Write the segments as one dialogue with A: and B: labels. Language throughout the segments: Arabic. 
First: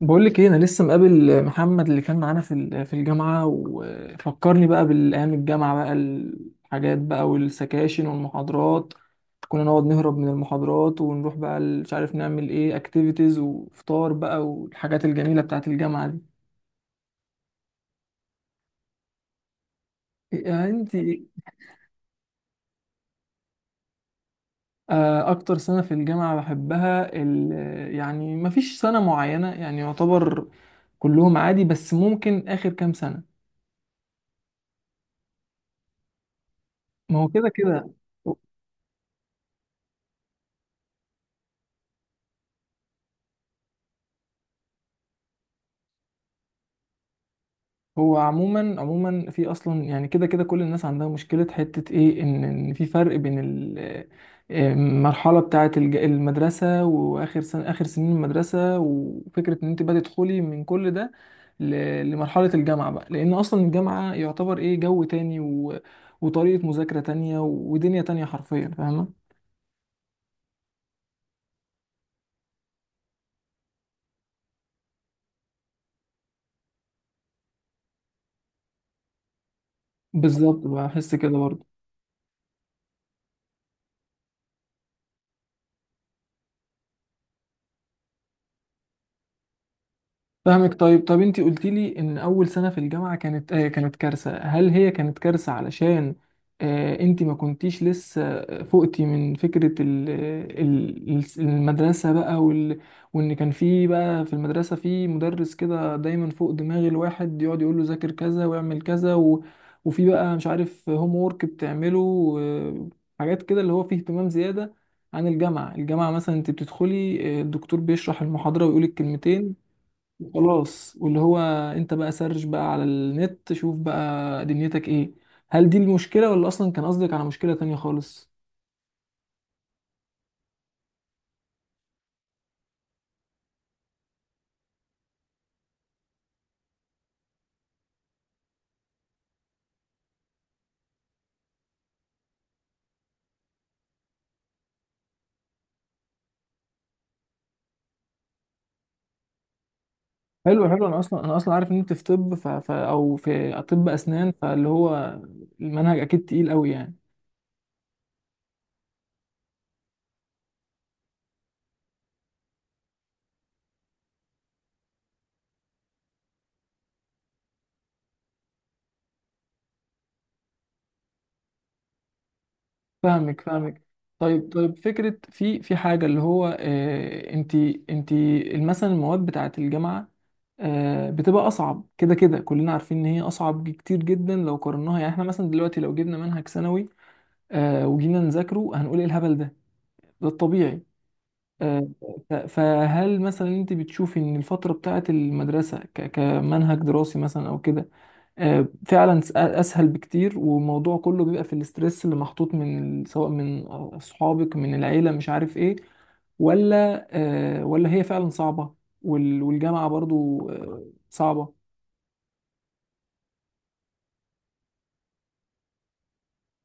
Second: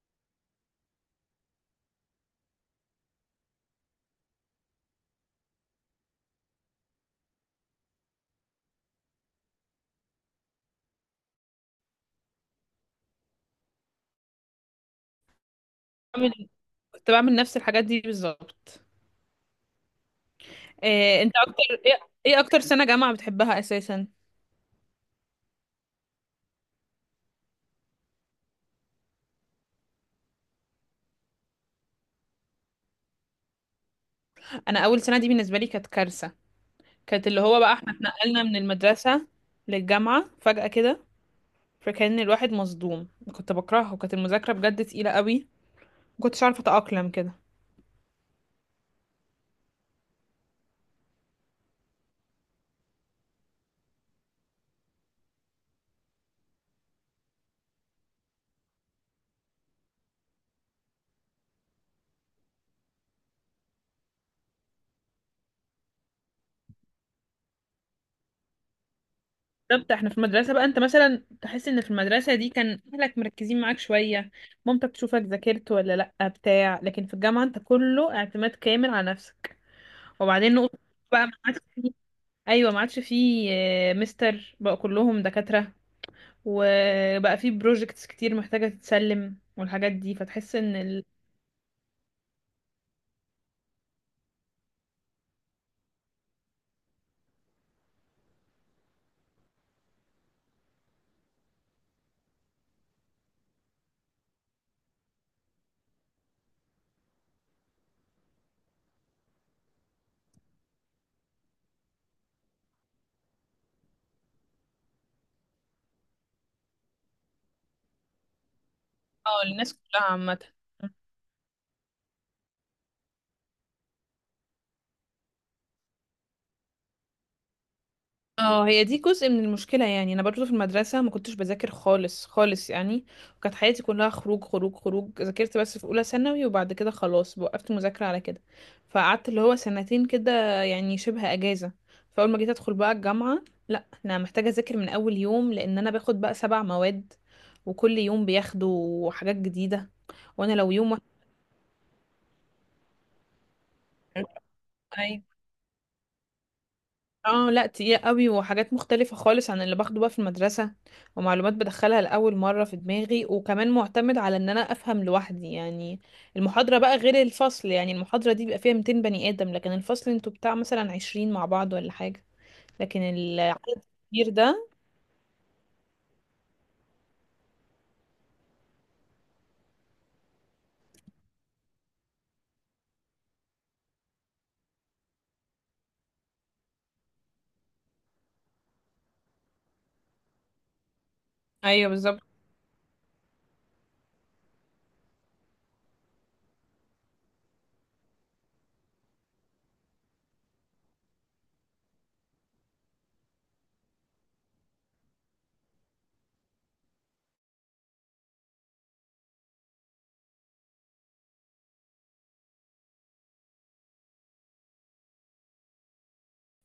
A: بقول لك ايه، انا لسه مقابل محمد اللي كان معانا في الجامعه، وفكرني بقى بالايام، الجامعه بقى، الحاجات بقى، والسكاشن والمحاضرات. كنا نقعد نهرب من المحاضرات ونروح بقى مش عارف نعمل ايه، اكتيفيتيز وفطار بقى، والحاجات الجميله بتاعت الجامعه دي.
B: بعمل كنت بعمل نفس الحاجات دي بالظبط.
A: إيه انت
B: إيه
A: إيه؟
B: انت اكتر ايه إيه اكتر سنة جامعة بتحبها اساسا؟
A: اكتر سنه في الجامعه بحبها يعني مفيش سنه معينه يعني يعتبر، كلهم عادي، بس ممكن اخر كام سنه.
B: انا اول سنة دي بالنسبة لي كانت كارثة.
A: ما
B: كانت
A: هو
B: اللي
A: كده
B: هو بقى
A: كده.
B: احنا اتنقلنا من المدرسة للجامعة فجأة كده، فكان الواحد مصدوم. كنت بكرهه، وكانت المذاكرة بجد تقيلة قوي، مكنتش عارفة اتأقلم كده.
A: هو عموما عموما في اصلا، يعني كده كده كل الناس عندها مشكله، حته ايه، ان في فرق بين المرحله بتاعه المدرسه، واخر سنه، اخر سنين المدرسه، وفكره ان انت بقى تدخلي من كل ده لمرحله الجامعه بقى. لان اصلا الجامعه يعتبر ايه، جو تاني وطريقه مذاكره تانية، ودنيا تانية حرفيا، فاهمه.
B: بالظبط، احنا في المدرسة بقى انت مثلا تحس ان في المدرسة دي كان اهلك مركزين معاك شوية، مامتك تشوفك ذاكرت ولا لأ بتاع، لكن في الجامعة انت كله اعتماد كامل على نفسك. وبعدين
A: بالظبط
B: نقطة
A: بحس
B: بقى
A: كده
B: معاك.
A: برضه.
B: ايوه، ما عادش فيه. مستر بقى كلهم دكاترة، وبقى فيه بروجكتس كتير محتاجة تتسلم والحاجات دي، فتحس
A: فاهمك.
B: ان
A: طيب
B: ال...
A: طب انت قلت لي ان اول سنه في الجامعه كانت آه كانت كارثه، هل هي كانت كارثه علشان آه انت ما كنتيش لسه فقتي من فكره ال المدرسه بقى وان كان في بقى في المدرسه في مدرس كده دايما فوق دماغ الواحد، يقعد يقول له ذاكر كذا واعمل كذا، و وفي بقى مش عارف هوم وورك بتعمله حاجات كده اللي هو فيه اهتمام زياده عن الجامعة. الجامعة مثلا انت بتدخلي، آه، الدكتور بيشرح المحاضرة ويقولك
B: اه،
A: كلمتين
B: الناس كلها عامة.
A: خلاص. واللي هو انت بقى سرش بقى على النت، شوف بقى دنيتك ايه. هل دي المشكلة، ولا اصلا كان قصدك على مشكلة تانية خالص؟
B: اه، هي دي جزء من المشكلة، يعني انا برضو في المدرسة ما كنتش بذاكر خالص خالص يعني، وكانت حياتي كلها خروج خروج خروج. ذاكرت بس في اولى ثانوي وبعد كده خلاص وقفت مذاكرة على كده، فقعدت اللي هو سنتين كده، يعني شبه اجازة. فاول ما جيت ادخل بقى الجامعة، لا انا محتاجة اذاكر من اول يوم لان انا باخد بقى 7 مواد، وكل يوم بياخدوا حاجات جديدة، وانا
A: حلو
B: لو
A: حلو. انا
B: يوم
A: اصلا انا اصلا عارف ان انت في طب، او في طب اسنان، فاللي هو
B: واحد.
A: المنهج اكيد تقيل قوي يعني.
B: اه، لا تقيلة قوي وحاجات مختلفة خالص عن اللي باخده بقى في المدرسة، ومعلومات بدخلها لأول مرة في دماغي، وكمان معتمد على ان انا افهم لوحدي يعني. المحاضرة بقى غير الفصل، يعني المحاضرة دي بيبقى فيها 200 بني آدم، لكن الفصل انتوا بتاع مثلا 20 مع بعض ولا حاجة. لكن
A: فاهمك
B: العدد
A: فاهمك
B: الكبير
A: طيب
B: ده.
A: طيب. فكرة في حاجة، اللي هو اه انت مثلا المواد بتاعة الجامعة، آه، بتبقى اصعب كده كده، كلنا عارفين ان هي اصعب كتير جدا لو قارناها. يعني احنا مثلا دلوقتي لو جبنا منهج ثانوي، آه، وجينا نذاكره هنقول ايه الهبل ده، ده الطبيعي. آه.
B: ايوه، بالظبط.
A: فهل مثلا انت بتشوفي ان الفترة بتاعت المدرسة كمنهج دراسي مثلا، او كده، آه، فعلا اسهل بكتير، والموضوع كله بيبقى في الاسترس اللي محطوط من سواء من اصحابك، من العيلة، مش عارف ايه، ولا آه، ولا هي فعلا صعبة والجامعة برضو آه صعبة؟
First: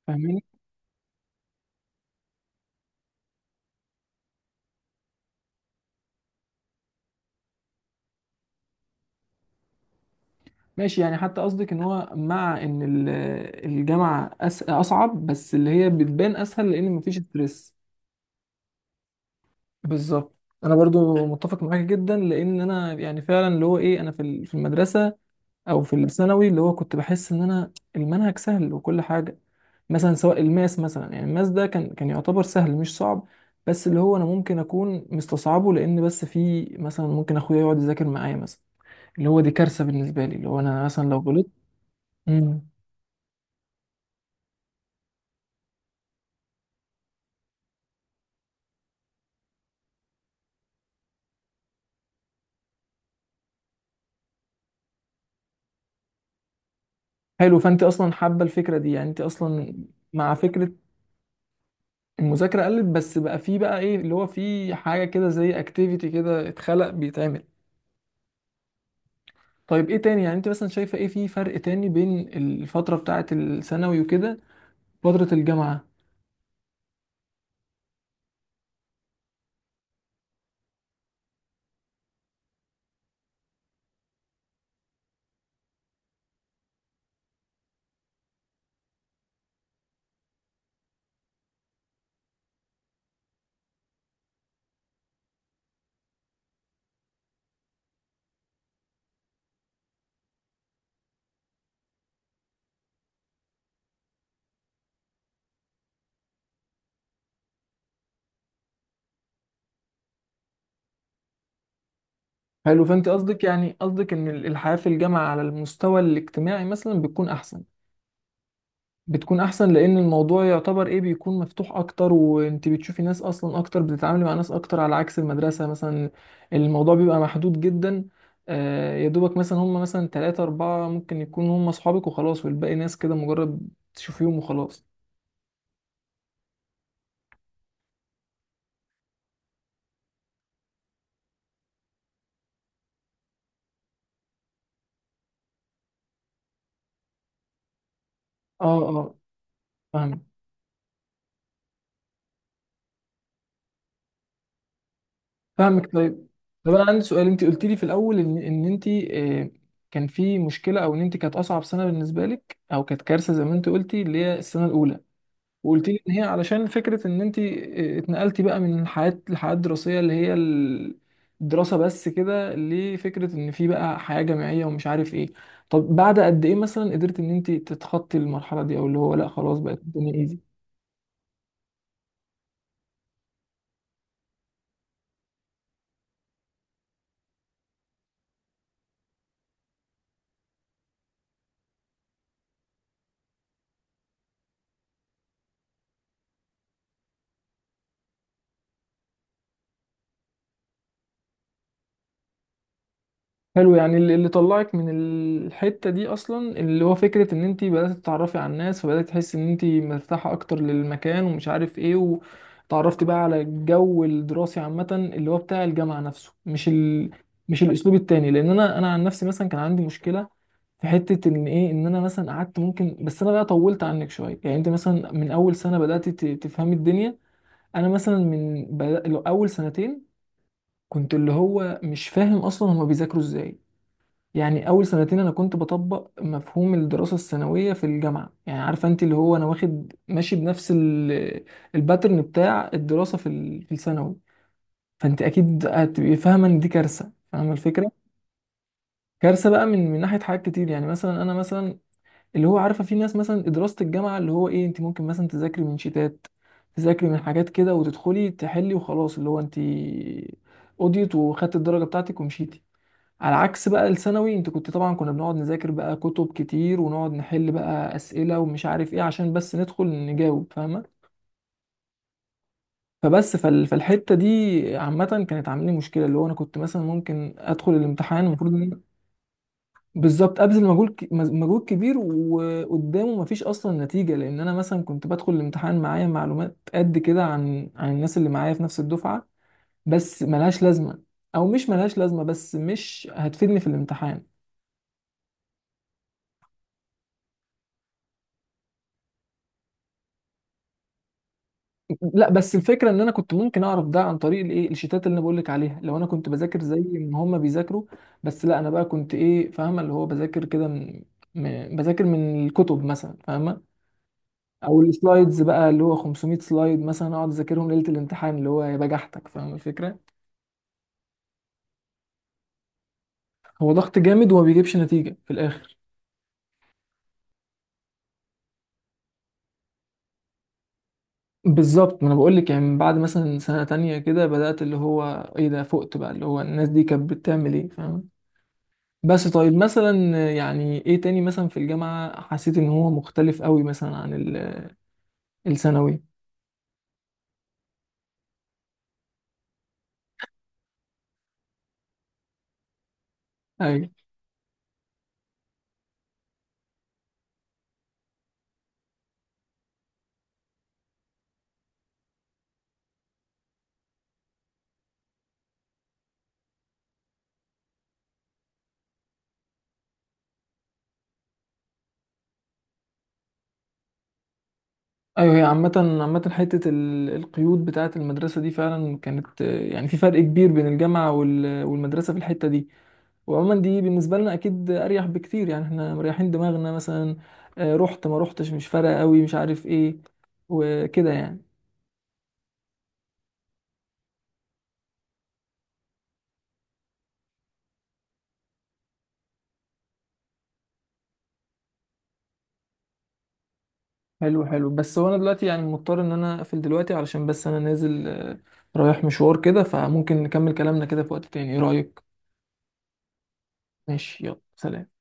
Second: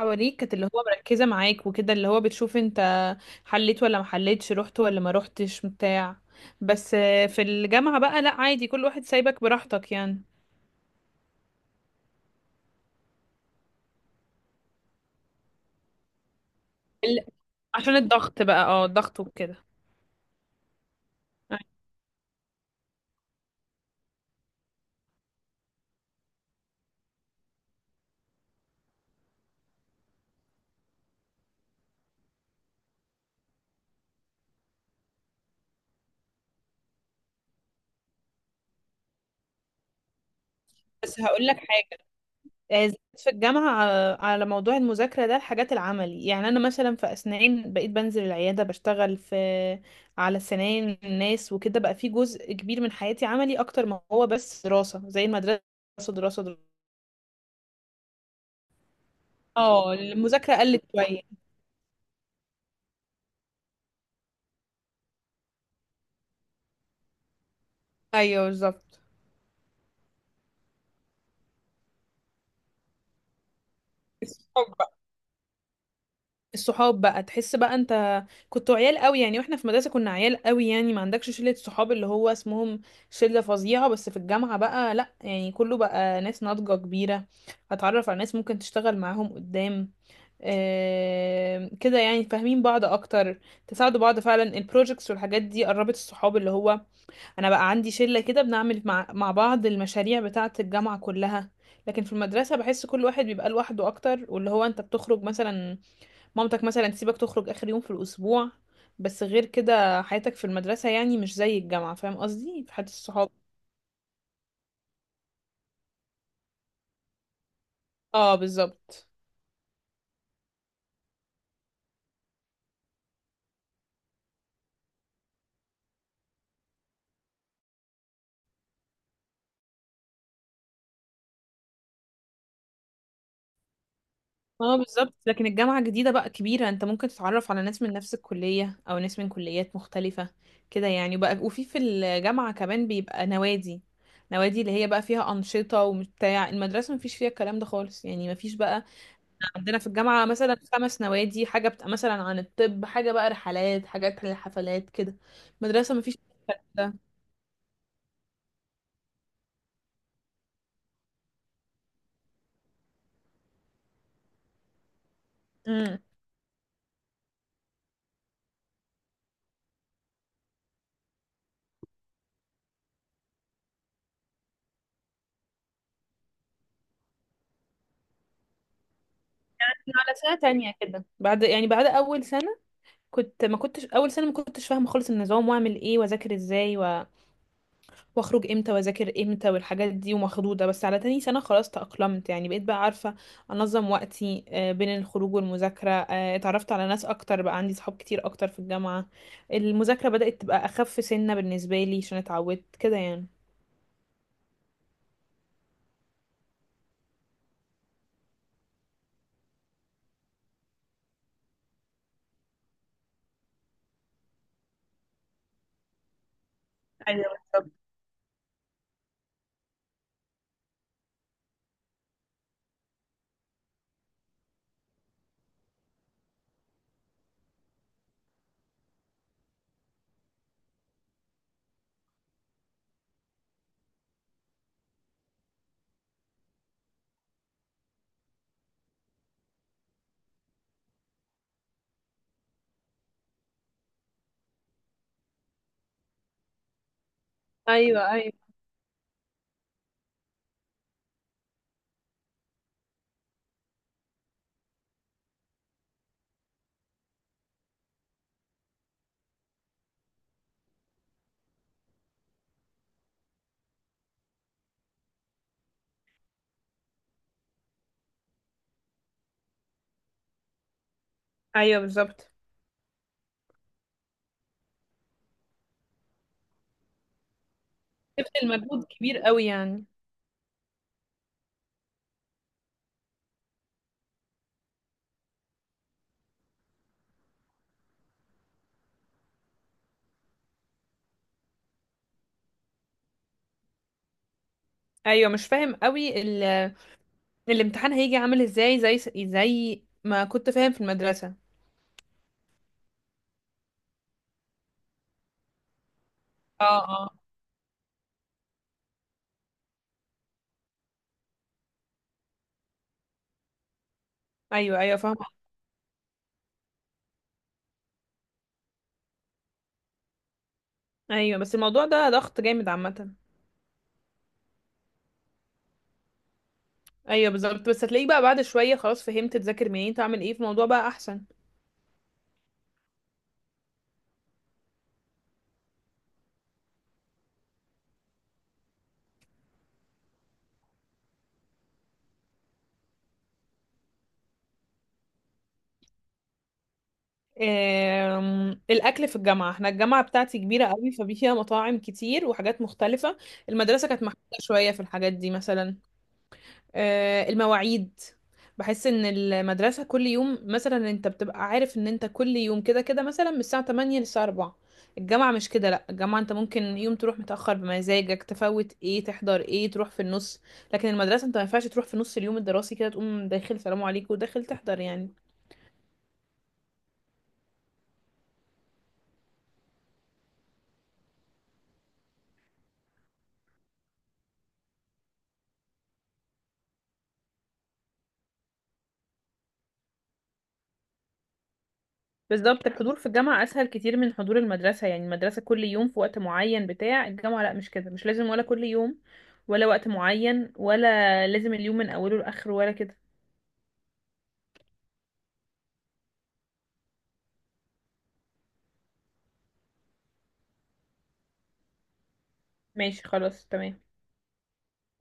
B: حواليك
A: فاهماني؟
B: كانت اللي هو مركزة معاك وكده، اللي هو بتشوف انت حليت ولا ما حليتش، رحت ولا ما رحتش بتاع. بس في الجامعة بقى لا، عادي كل واحد سايبك براحتك يعني.
A: ماشي، يعني حتى قصدك ان هو مع ان الجامعة اصعب، بس اللي هي بتبان اسهل لان مفيش ستريس.
B: عشان الضغط بقى، اه الضغط وكده.
A: بالظبط. انا برضو متفق معاك جدا، لان انا يعني فعلا اللي هو ايه، انا في في المدرسة، او في الثانوي، اللي هو كنت بحس ان انا المنهج سهل وكل حاجة. مثلا سواء الماس مثلا، يعني الماس ده كان يعتبر سهل مش صعب، بس اللي هو انا ممكن اكون مستصعبه، لان بس في مثلا ممكن اخويا يقعد يذاكر معايا مثلا، اللي هو دي كارثة بالنسبة لي، اللي هو انا مثلا
B: بس
A: لو
B: هقول لك حاجة.
A: غلطت.
B: زادت في الجامعة على موضوع المذاكرة ده الحاجات العملي. يعني أنا مثلا في أسنان بقيت بنزل العيادة بشتغل في، على سنان الناس وكده، بقى في جزء كبير من حياتي عملي أكتر ما هو بس دراسة زي المدرسة. دراسة دراسة دراسة.
A: حلو، فانت اصلا حابه الفكره دي، يعني انت اصلا
B: اه،
A: مع
B: المذاكرة
A: فكره
B: قلت شوية.
A: المذاكره قلت، بس بقى في بقى ايه، اللي هو في حاجه كده زي اكتيفيتي كده اتخلق بيتعمل.
B: أيوه، بالظبط.
A: طيب ايه تاني، يعني انت مثلا شايفه ايه في فرق تاني بين الفتره بتاعه الثانوي وكده، وفتره الجامعه؟
B: الصحاب بقى تحس بقى انت كنتوا عيال قوي، يعني واحنا في مدرسة كنا عيال قوي، يعني ما عندكش شلة صحاب اللي هو اسمهم شلة فظيعة. بس في الجامعة بقى لا، يعني كله بقى ناس ناضجة كبيرة، هتعرف على ناس ممكن تشتغل معاهم قدام. آه كده، يعني فاهمين بعض اكتر، تساعدوا بعض، فعلا البروجكتس والحاجات دي قربت الصحاب اللي هو، انا بقى عندي شلة كده بنعمل مع بعض المشاريع بتاعة الجامعة كلها. لكن في المدرسة بحس كل واحد بيبقى لوحده اكتر، واللي هو انت بتخرج مثلا، مامتك مثلا تسيبك تخرج آخر يوم في الأسبوع. بس غير كده حياتك في المدرسة يعني مش زي الجامعة، فاهم قصدي؟ في
A: حلو،
B: حياة
A: فانت
B: الصحاب.
A: قصدك يعني قصدك ان الحياه في الجامعه على المستوى الاجتماعي مثلا بتكون احسن،
B: اه، بالظبط.
A: بتكون احسن لان الموضوع يعتبر ايه بيكون مفتوح اكتر، وانت بتشوفي ناس اصلا اكتر، بتتعاملي مع ناس اكتر، على عكس المدرسة مثلا الموضوع بيبقى محدود جدا، آه، يا دوبك مثلا هم مثلا تلاتة أربعة ممكن يكونوا هم أصحابك وخلاص، والباقي ناس كده مجرد تشوفيهم
B: اه،
A: وخلاص.
B: بالظبط. لكن الجامعة جديدة بقى كبيرة، انت ممكن تتعرف على ناس من نفس الكلية او ناس من كليات مختلفة كده يعني بقى. وفي في الجامعة كمان بيبقى نوادي، نوادي اللي هي بقى فيها أنشطة وبتاع. المدرسة مفيش فيها الكلام ده خالص، يعني مفيش
A: اه
B: بقى.
A: اه.
B: عندنا في
A: فاهم.
B: الجامعة مثلا 5 نوادي، حاجة بتبقى مثلا عن الطب، حاجة بقى رحلات، حاجات للحفلات كده.
A: فاهمك.
B: مدرسة مفيش
A: طيب طب أنا
B: ده.
A: عندي سؤال، أنت قلت لي في الأول إن أنت، آه، كان في مشكلة، أو إن أنت كانت أصعب سنة بالنسبة لك، أو كانت كارثة زي ما أنت قلتي، اللي هي السنة الأولى. وقلت لي
B: امم
A: ان هي علشان فكره ان انت اتنقلتي بقى من حياه، الحياه الدراسيه اللي هي الدراسه بس كده، لفكره ان في بقى حياه جامعيه ومش عارف ايه. طب بعد قد ايه مثلا قدرت ان انت تتخطي المرحله دي، او اللي هو لا خلاص بقت الدنيا
B: على سنة
A: ايزي؟
B: تانية كده بعد، يعني بعد أول سنة. كنت ما كنتش فاهمة خالص النظام، وأعمل إيه وأذاكر إزاي. واخرج امتى واذاكر امتى والحاجات دي ومخضوضه. بس على تاني سنه خلاص تأقلمت، يعني بقيت بقى عارفه انظم وقتي بين الخروج والمذاكره. اتعرفت على ناس اكتر، بقى عندي صحاب كتير اكتر في الجامعه. المذاكره بدأت تبقى اخف سنه بالنسبه لي عشان اتعودت كده يعني.
A: حلو، يعني اللي طلعك من الحتة دي أصلا اللي هو فكرة إن أنت بدأت تتعرفي على الناس، فبدأت تحسي إن أنت مرتاحة أكتر للمكان، ومش عارف إيه، وتعرفتي بقى على الجو الدراسي عامة، اللي هو بتاع الجامعة نفسه، مش الأسلوب التاني. لأن أنا عن نفسي مثلا كان عندي مشكلة في حتة إن إيه، إن أنا مثلا قعدت ممكن، بس أنا بقى طولت عنك شوية، يعني أنت مثلا من أول سنة بدأت تفهمي الدنيا، أنا مثلا من أول سنتين كنت اللي هو مش فاهم أصلا هما بيذاكروا إزاي. يعني اول سنتين انا كنت بطبق مفهوم الدراسه الثانويه في الجامعه، يعني عارفه انت اللي هو انا واخد ماشي بنفس الباترن بتاع الدراسه في في الثانوي، فانت اكيد هتبقي فاهمه ان دي كارثه، فاهمه الفكره.
B: ايوه، ايوه.
A: كارثه بقى من ناحيه حاجات كتير، يعني مثلا انا مثلا اللي هو عارفه في ناس مثلا دراسه الجامعه اللي هو ايه، انت ممكن مثلا تذاكري من شيتات، تذاكري من حاجات كده، وتدخلي تحلي وخلاص، اللي هو انت قضيت وخدت الدرجه بتاعتك ومشيتي. على عكس بقى الثانوي، انت كنت طبعا، كنا بنقعد نذاكر بقى كتب كتير، ونقعد نحل بقى اسئله ومش عارف ايه، عشان بس ندخل نجاوب، فاهمه.
B: ايوه، بالظبط.
A: فبس فالحته دي عامه كانت عامله لي مشكله، اللي هو انا كنت مثلا ممكن ادخل الامتحان
B: بذل
A: المفروض ان أنا
B: مجهود كبير قوي يعني.
A: بالظبط ابذل مجهود مجهود كبير، وقدامه مفيش اصلا نتيجه، لان انا مثلا كنت بدخل الامتحان معايا معلومات قد كده عن الناس اللي معايا في نفس الدفعه، بس ملهاش لازمه، او مش ملهاش لازمه، بس مش هتفيدني في الامتحان.
B: ايوه، مش فاهم قوي. الامتحان هيجي عامل ازاي زي ما كنت فاهم في المدرسه.
A: لا، بس الفكره ان انا كنت ممكن اعرف ده عن طريق الايه الشيتات اللي انا بقول لك عليها، لو انا كنت بذاكر
B: اه،
A: زي
B: اه.
A: ما هم بيذاكروا، بس لا انا بقى كنت ايه، فاهمه اللي هو بذاكر كده من بذاكر من الكتب مثلا، فاهمه،
B: ايوه
A: او
B: ايوه، فاهمه.
A: السلايدز بقى اللي هو 500 سلايد مثلا اقعد اذاكرهم ليله الامتحان، اللي هو يا بجحتك، فاهم الفكره.
B: ايوه، بس الموضوع ده ضغط جامد عامه.
A: هو ضغط جامد وما بيجيبش نتيجه في الاخر.
B: ايوه بالظبط، بس هتلاقيه بقى بعد شويه، خلاص فهمت تذاكر منين تعمل ايه في الموضوع بقى احسن.
A: بالظبط. ما انا بقول لك، يعني من بعد مثلا سنه تانية كده بدات اللي هو ايه ده، فقت بقى اللي هو الناس دي كانت بتعمل ايه، فاهم. بس طيب مثلا يعني ايه تاني مثلا في الجامعة حسيت ان هو مختلف قوي مثلا عن الثانوي؟
B: الاكل في الجامعه. احنا الجامعه بتاعتي كبيره قوي، ففيها مطاعم كتير وحاجات مختلفه.
A: ايوه
B: المدرسه كانت محدوده شويه في الحاجات دي مثلا. المواعيد. بحس ان المدرسة كل يوم مثلا انت بتبقى عارف ان انت كل يوم كده كده مثلا من الساعة 8 للساعة 4. الجامعة مش كده، لا الجامعة انت ممكن يوم تروح متأخر بمزاجك، تفوت ايه تحضر ايه، تروح في النص. لكن المدرسة انت ما ينفعش تروح في نص اليوم الدراسي كده، تقوم داخل سلام عليكم وداخل تحضر يعني.
A: ايوه. هي عامة عامة حتة القيود بتاعة المدرسة دي فعلا كانت آه، يعني في فرق كبير بين الجامعة والمدرسة في الحتة دي. وعموما دي بالنسبة لنا اكيد اريح بكتير، يعني احنا مريحين دماغنا مثلا، آه، رحت ما رحتش مش فارقة قوي، مش عارف ايه، وكده يعني.
B: بالظبط، الحضور في الجامعة أسهل كتير من حضور المدرسة، يعني المدرسة كل يوم في وقت معين بتاع. الجامعة لا مش كده، مش لازم ولا كل يوم ولا وقت معين، ولا لازم اليوم من أوله لآخره ولا كده.
A: حلو حلو، بس هو انا دلوقتي يعني مضطر ان انا اقفل دلوقتي، علشان بس انا نازل آه، رايح مشوار كده، فممكن نكمل كلامنا كده في وقت تاني، ايه رأيك؟
B: ماشي، خلاص، تمام.
A: ماشي يلا سلام.